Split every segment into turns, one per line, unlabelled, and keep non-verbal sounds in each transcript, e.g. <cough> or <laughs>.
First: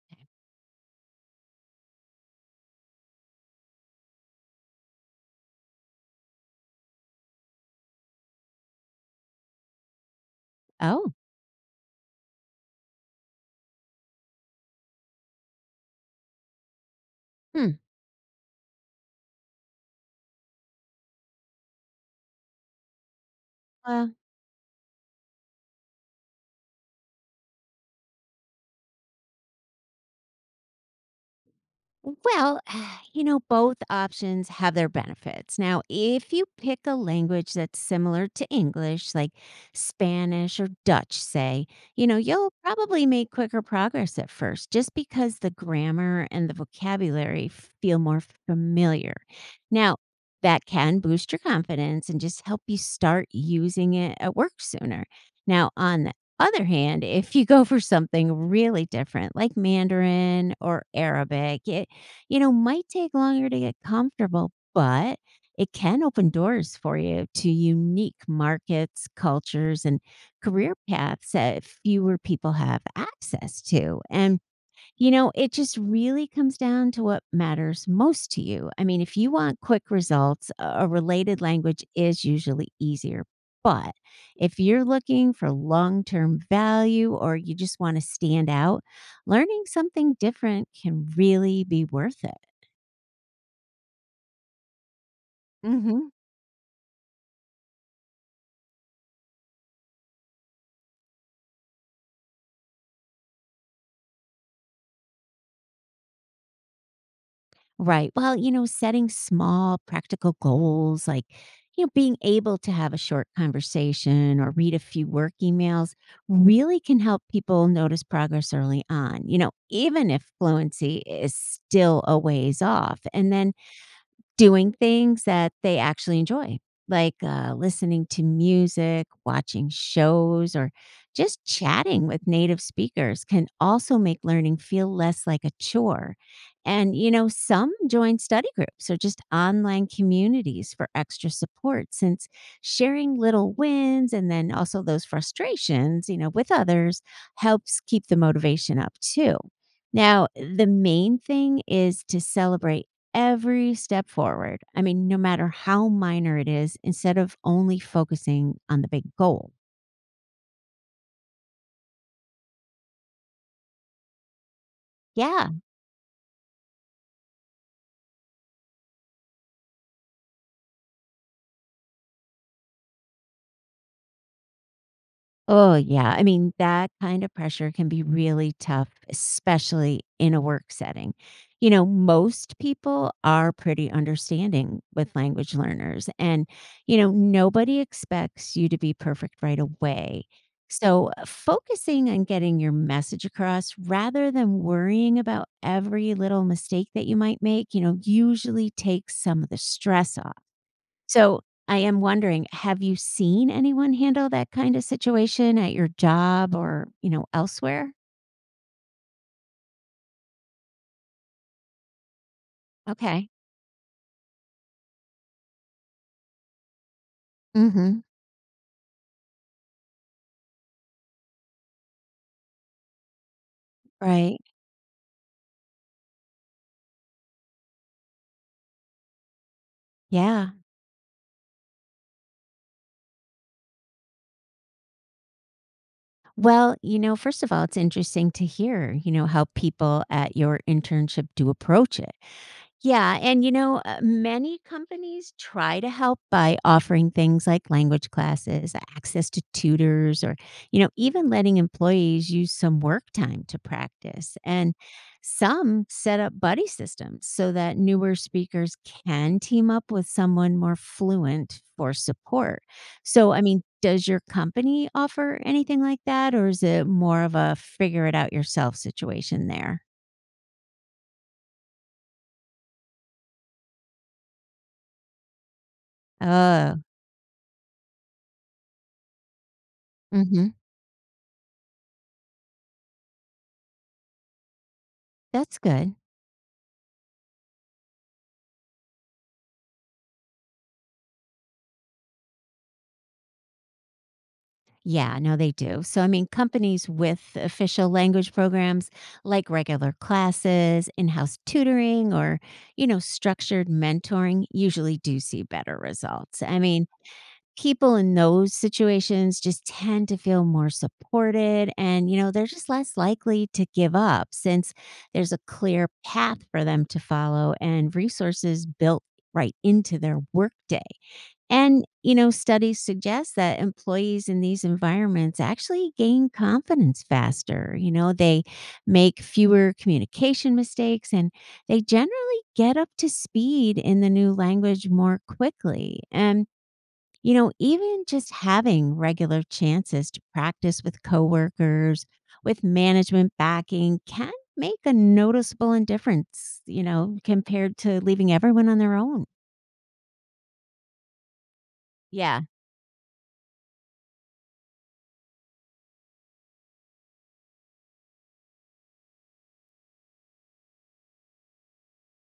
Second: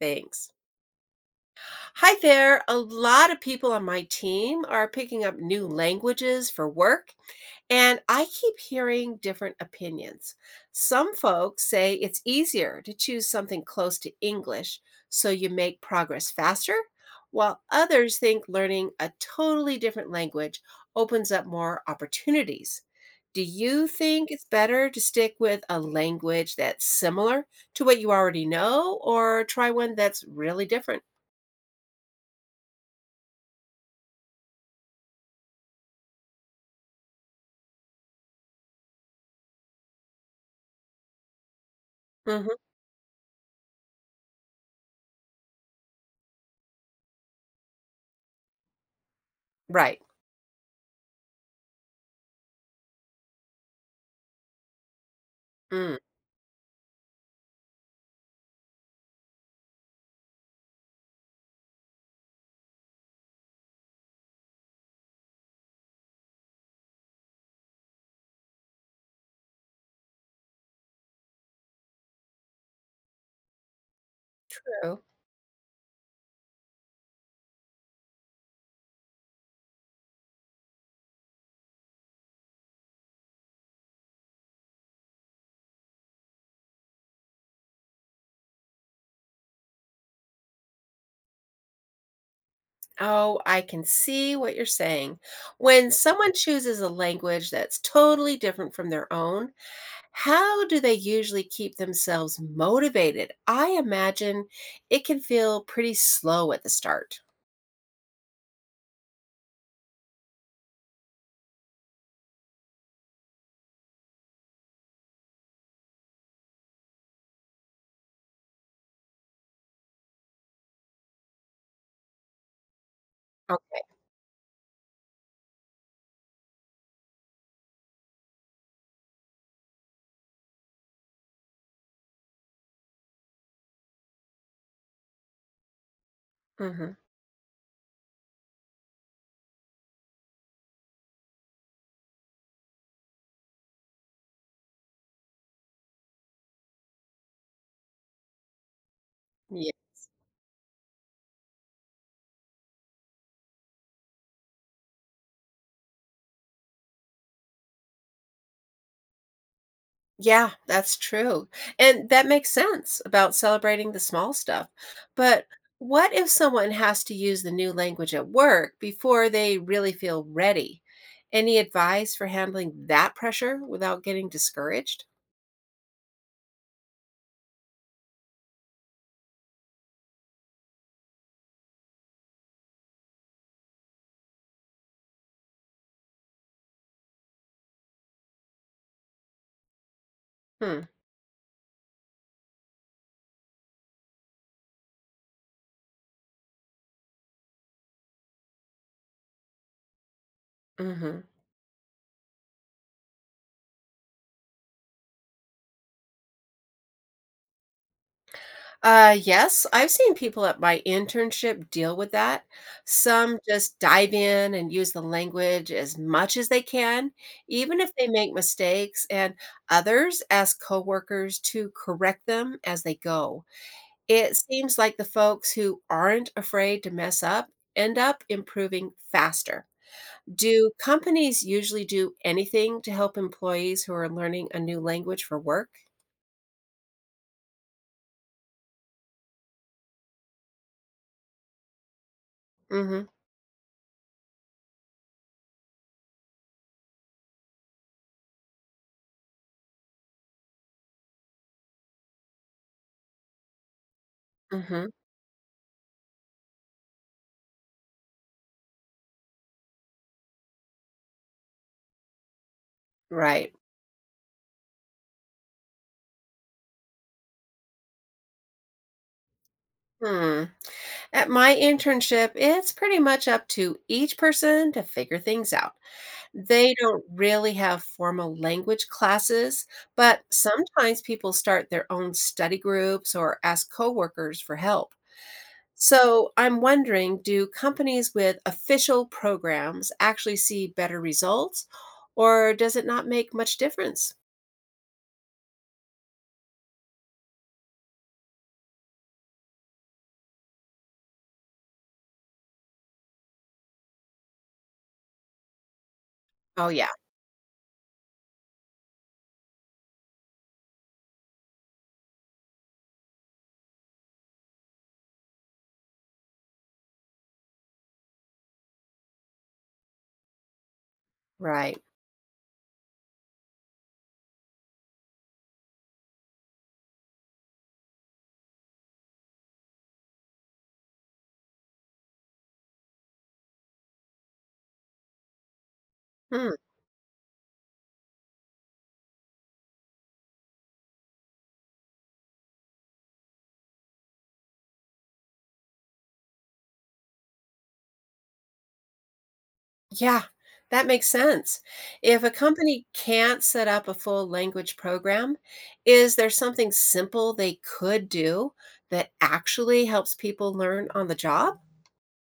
Thanks. Hi there. A lot of people on my team are picking up new languages for work, and I keep hearing different opinions.
Oh.
Some folks say it's easier to choose something close to English so you make progress faster, while
Hmm.
others think learning a totally different language opens up more opportunities. Do you
Uh,
think it's better to stick with a language that's similar to what you already know or try one that's really different?
Well, <sighs> both options have their benefits. Now, if you pick a language that's similar to English, like Spanish or Dutch, say, you'll
Mhm.
probably make quicker progress at first just because the grammar and the vocabulary feel more familiar. Now,
Right.
that can boost your confidence and just help you start using it at work sooner. Now,
Mm.
on the other hand, if you go for something really different like Mandarin or Arabic, it might take longer to get comfortable, but it can open doors for you to unique markets, cultures, and career paths that fewer people have access to.
So.
It just really comes down to what matters most to you. I mean, if you want quick results, a related language is usually easier. But if you're looking for long term value or you just want to stand out, learning something different can really be worth it.
Oh, I can see what you're saying. When
hmm
someone chooses a language that's totally different from their own, how do they usually keep themselves motivated? I imagine it can feel pretty slow at the start.
Right. Well, setting small, practical goals like, being able to have a short conversation or read a few work emails really can help people notice progress early on, even if fluency is still a ways off. And then
Oh,
doing things that they actually enjoy, like, listening to music, watching shows, or just chatting with native speakers can also make learning feel less like a chore. And,
mhm.
some join study groups or just online communities for extra support since sharing little wins and then also those frustrations, with others helps keep the motivation up too. Now, the main thing is to celebrate every step forward. I mean, no matter how minor it is, instead of only focusing on the big goal.
Yeah, that's true. And that makes sense about celebrating the small stuff. But
Yeah.
what if someone has to use the new language at work before they really feel ready? Any advice for handling that pressure without getting discouraged?
Oh, yeah. I mean, that kind of pressure can be really tough, especially in a work setting. You know, most people are pretty understanding with language learners, and, nobody expects you to be perfect right away.
Hmm.
So, focusing on getting your message across rather than worrying about every little mistake that you might make, usually takes some of the stress off.
Hmm.
So I am wondering, have you seen anyone handle that kind of situation at your job or, elsewhere?
Yes, I've seen people at my internship deal with that.
Okay.
Some just dive in and use the language as much as they can, even if
hmm
they make mistakes, and others ask coworkers to correct them as they go. It
Right.
seems like the folks who aren't afraid to mess up end up improving faster.
Yeah.
Do companies usually do anything to help employees who are learning a new language for work?
Well, first of all, it's interesting to hear, how people at your internship do approach it.
Mm-hmm.
Yeah, and many companies try to help by offering things like language classes, access to tutors, or, even letting employees use some work time to practice. And
Mm-hmm.
some set up buddy systems so that newer speakers can team up with someone more fluent for support. So, I
Right.
mean, does your company offer anything like that, or is it more of a figure it out yourself situation there?
Hmm. At my internship, it's pretty much up to each person to figure things out. They
Oh,
don't really have formal language classes, but
hmm
sometimes people start their own study groups or ask coworkers for help.
that's good.
So I'm wondering, do companies with official programs actually see better results, or does it not make much difference?
Yeah, no, they do. So, I mean, companies with official language programs like regular classes, in house tutoring, or, structured mentoring usually do see better results. I
Oh,
mean,
yeah,
people in those situations just tend to feel more supported and, they're just less likely to give up since there's a clear path for them to follow and resources built right into their workday.
right.
And, studies suggest that employees in these environments actually gain confidence faster. You know, they make fewer communication mistakes and they generally get up to speed in the new language more quickly. And,
Hmm.
even just having regular chances to practice with coworkers, with management backing can make a noticeable difference, compared to leaving everyone on their own.
Yeah, that makes sense. If a
Yeah.
company can't set up a full language program, is there something simple they could do that actually helps people learn on the job?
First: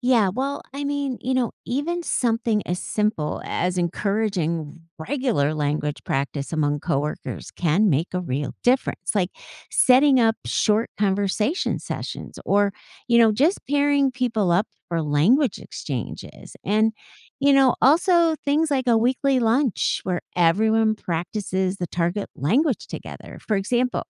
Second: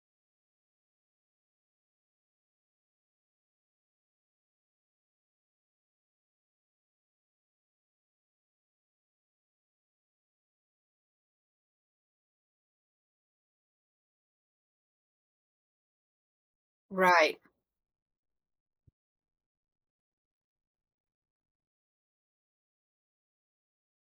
Yeah, well, even something as simple as encouraging regular language practice among coworkers can make a real difference. Like setting up short conversation sessions or, just pairing people up for language exchanges. And,
Right,
also things like a weekly lunch where everyone practices the target language together. For example,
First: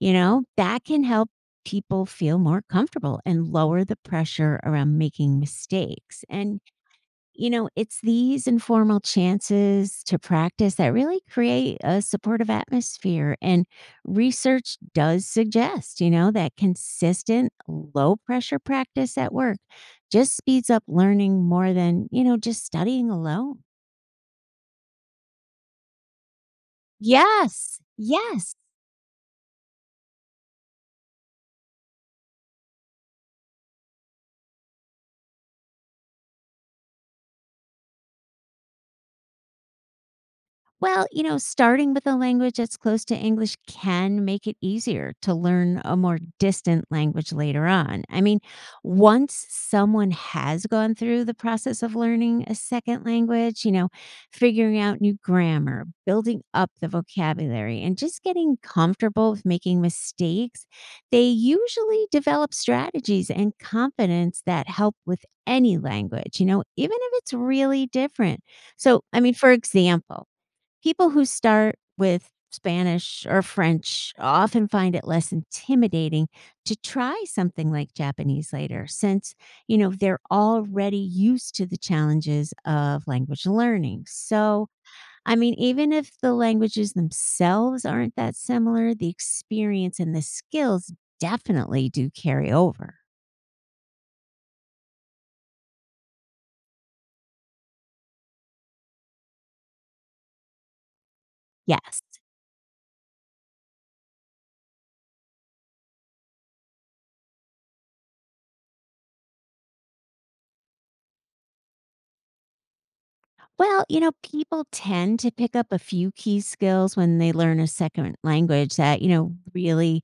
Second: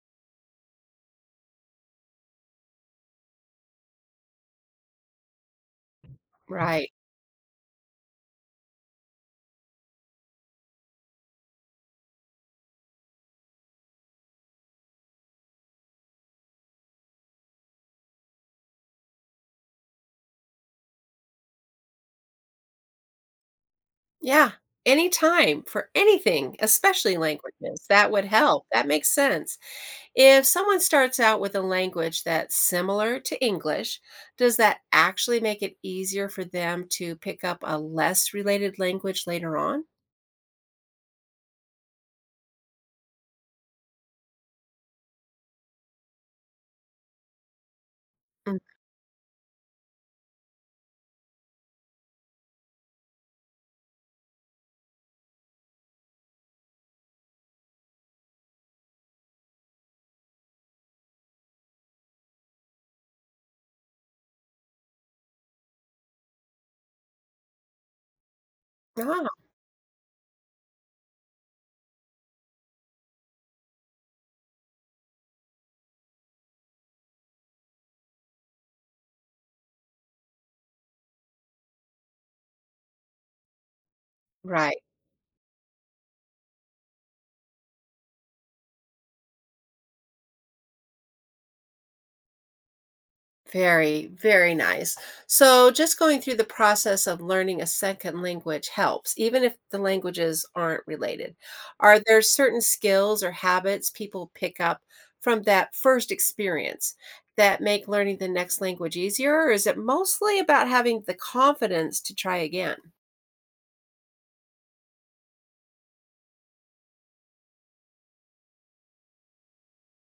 that can help people feel more comfortable and lower the pressure around making mistakes. And,
right.
it's these informal chances to practice that really create a supportive atmosphere. And research does suggest, that consistent low pressure practice at work just speeds up learning more than, just studying alone.
Yeah, anytime for anything, especially
Yes.
languages, that would
Yes.
help. That makes sense. If someone starts out with a language that's similar to English, does that actually make it easier for them to pick up a less related language later on?
Well, starting with a language that's close to English can make it easier to learn a more distant language later on. I mean,
Mm.
once someone has gone through the process of learning a second language, figuring out new grammar, building up the vocabulary, and just getting comfortable with making mistakes, they usually develop strategies and confidence that help with any language, even if it's really different. So, I
Ah,
mean, for example, people who start with Spanish or French often find it less intimidating to try something like Japanese later, since, they're already used to the challenges of language learning. So,
right.
I mean, even if the languages themselves aren't that similar, the experience and the skills definitely do carry over.
Very, very nice. So, just going through the process of learning a second language helps, even if the languages aren't related.
Yes.
Are there certain skills or habits people pick up from that first experience that make learning the next language easier? Or is it mostly about having the confidence to try again?
Well, people tend to pick up a few key skills when they learn a second language that, you know, really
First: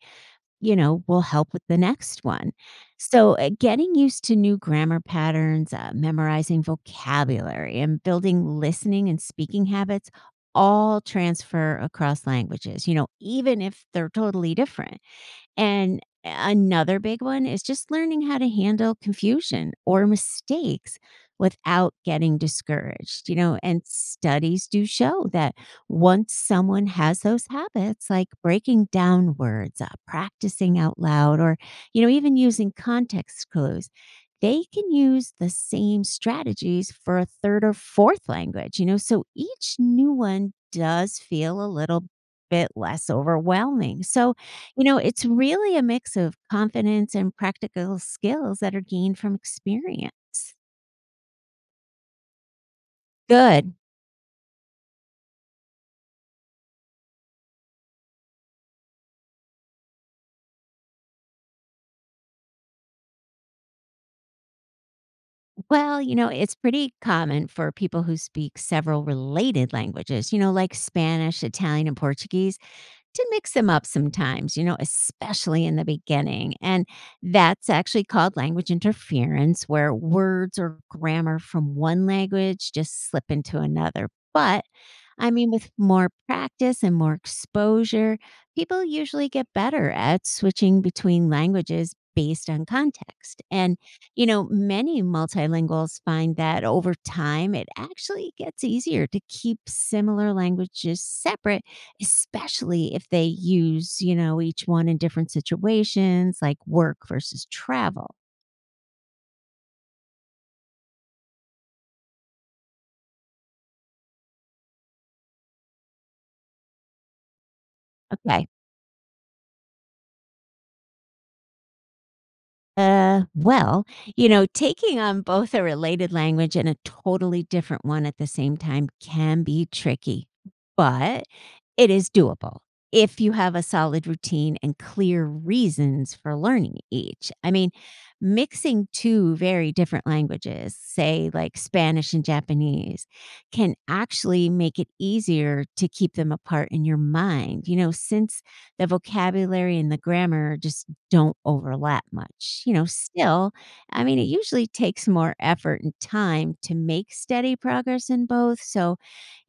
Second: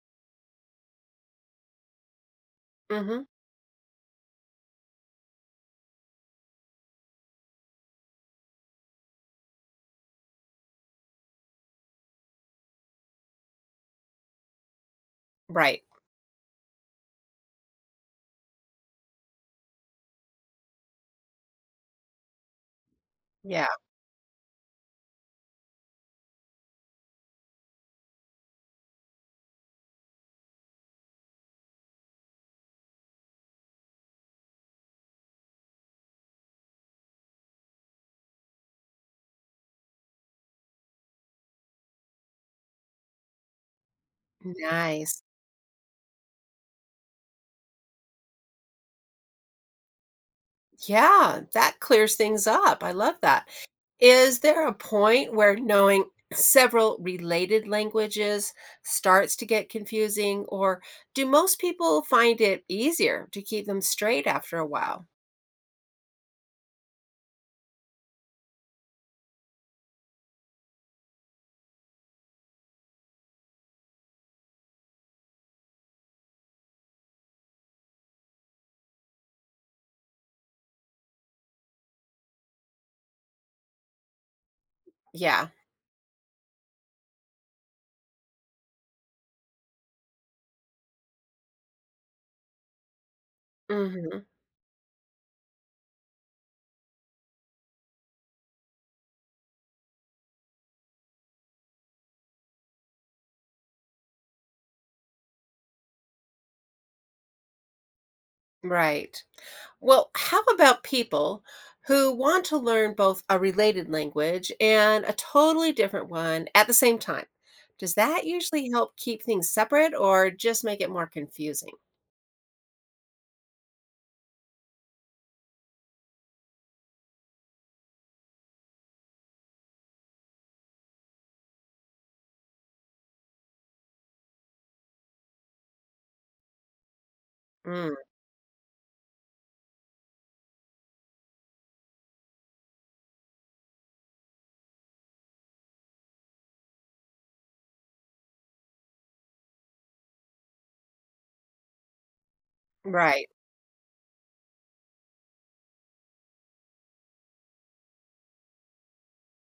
you know, will help with the next one.
Hmm.
So, getting used to new grammar patterns, memorizing vocabulary, and building listening and speaking habits all transfer across languages, even if they're totally different.
Right.
And another big one is just learning how to handle confusion or mistakes without getting discouraged. You know,
Yeah.
and studies do show that once someone has those habits, like breaking down words, practicing out loud, or, even using context clues, they can use the same strategies for a third or fourth language, so each new one does feel a little bit less overwhelming. So,
Nice.
it's really a mix of confidence and practical skills that are gained from experience.
Yeah, that clears things up. I love that.
Good.
Is there a point where knowing several related languages starts to get confusing, or do most people find it easier to keep them straight after a while?
Well, it's pretty common for people who speak several related languages, like Spanish, Italian, and Portuguese, to mix them up sometimes, especially in the beginning. And that's actually called language interference, where words or grammar from one language just slip into another. But I
Yeah.
mean, with more practice and more exposure, people usually get better at switching between languages based on context. And,
Hmm.
many multilinguals find that over time, it actually gets easier to keep similar languages separate, especially if they use, each one in different situations like work versus travel.
Right. Well, how about people who want to learn both a related language and a totally different one at the same time? Does that
Okay.
usually help keep things separate or just make it more confusing?
Well, taking on both a related language and a totally different one at the same time can be tricky, but it is doable if you have a solid routine and clear reasons for learning each. I mean,
Mm.
mixing two very different languages, say like Spanish and Japanese, can actually make it easier to keep them apart in your mind, since the vocabulary and the grammar are just don't overlap much. You know,
Right.
still, I mean, it usually takes more effort and time to make steady progress in both. So,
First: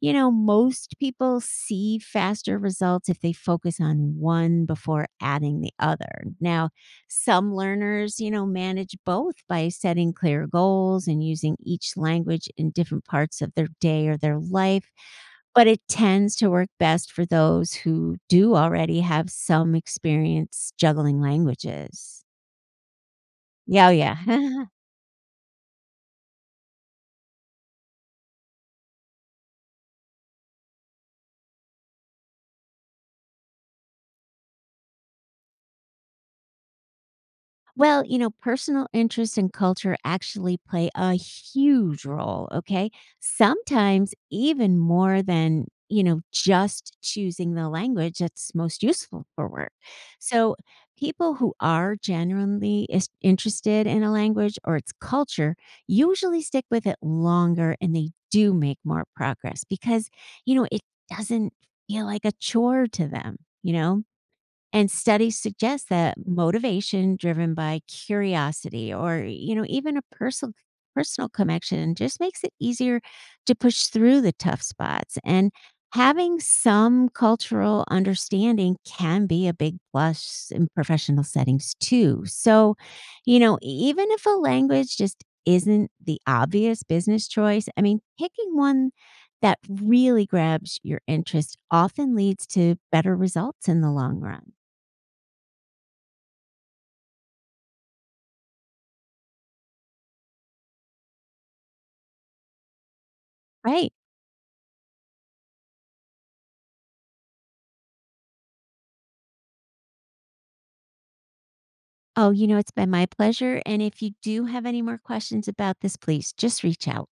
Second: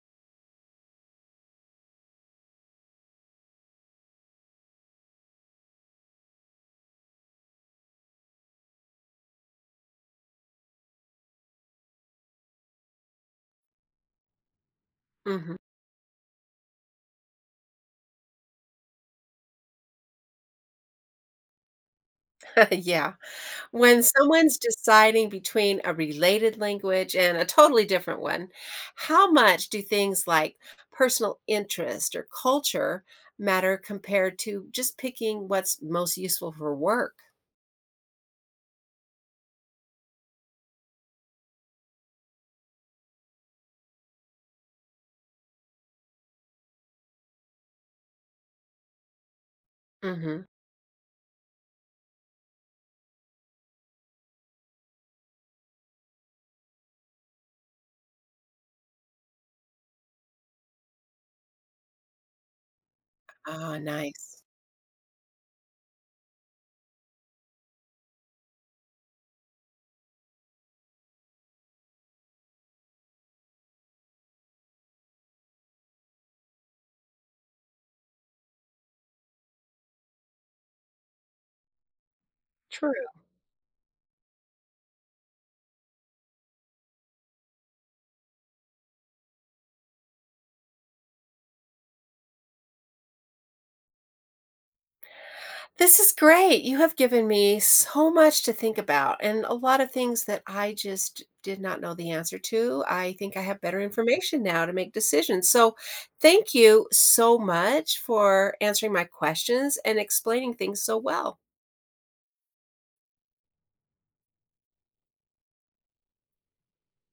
most people see faster results if they focus on one before adding the other. Now, some learners, manage both by setting clear goals and using each language in different parts of their day or their life.
Mhm.
But it tends to work best for those who do already have some experience juggling languages.
<laughs> Yeah.
Yeah, oh
When someone's
yeah. <laughs>
deciding between a related language and a totally different one, how much do things like personal interest or culture matter compared to just picking what's most useful for work?
Well, personal interest and culture actually play a huge role, okay? Sometimes even more than, just choosing the language that's most useful for work.
Hmm.
So, people who are genuinely is interested in a language or its culture usually stick with it longer and they do make more progress because, it doesn't feel like a chore to them, you
Oh,
know?
nice.
And studies suggest that motivation driven by curiosity or, even a personal connection just makes it easier to push through the tough spots. And having some cultural understanding can be a big plus in professional settings too. So,
True.
even if a language just isn't the obvious business choice, I mean, picking one that really grabs your interest often leads to better results in the long run.
This is great. You have given me so much to think about and a lot of things that I just did not know the answer to. I think I have better
Right.
information now to make decisions. So, thank you so much for answering my questions and explaining things so well.
Oh, it's been my pleasure. And if you do have any more questions about this, please just reach out.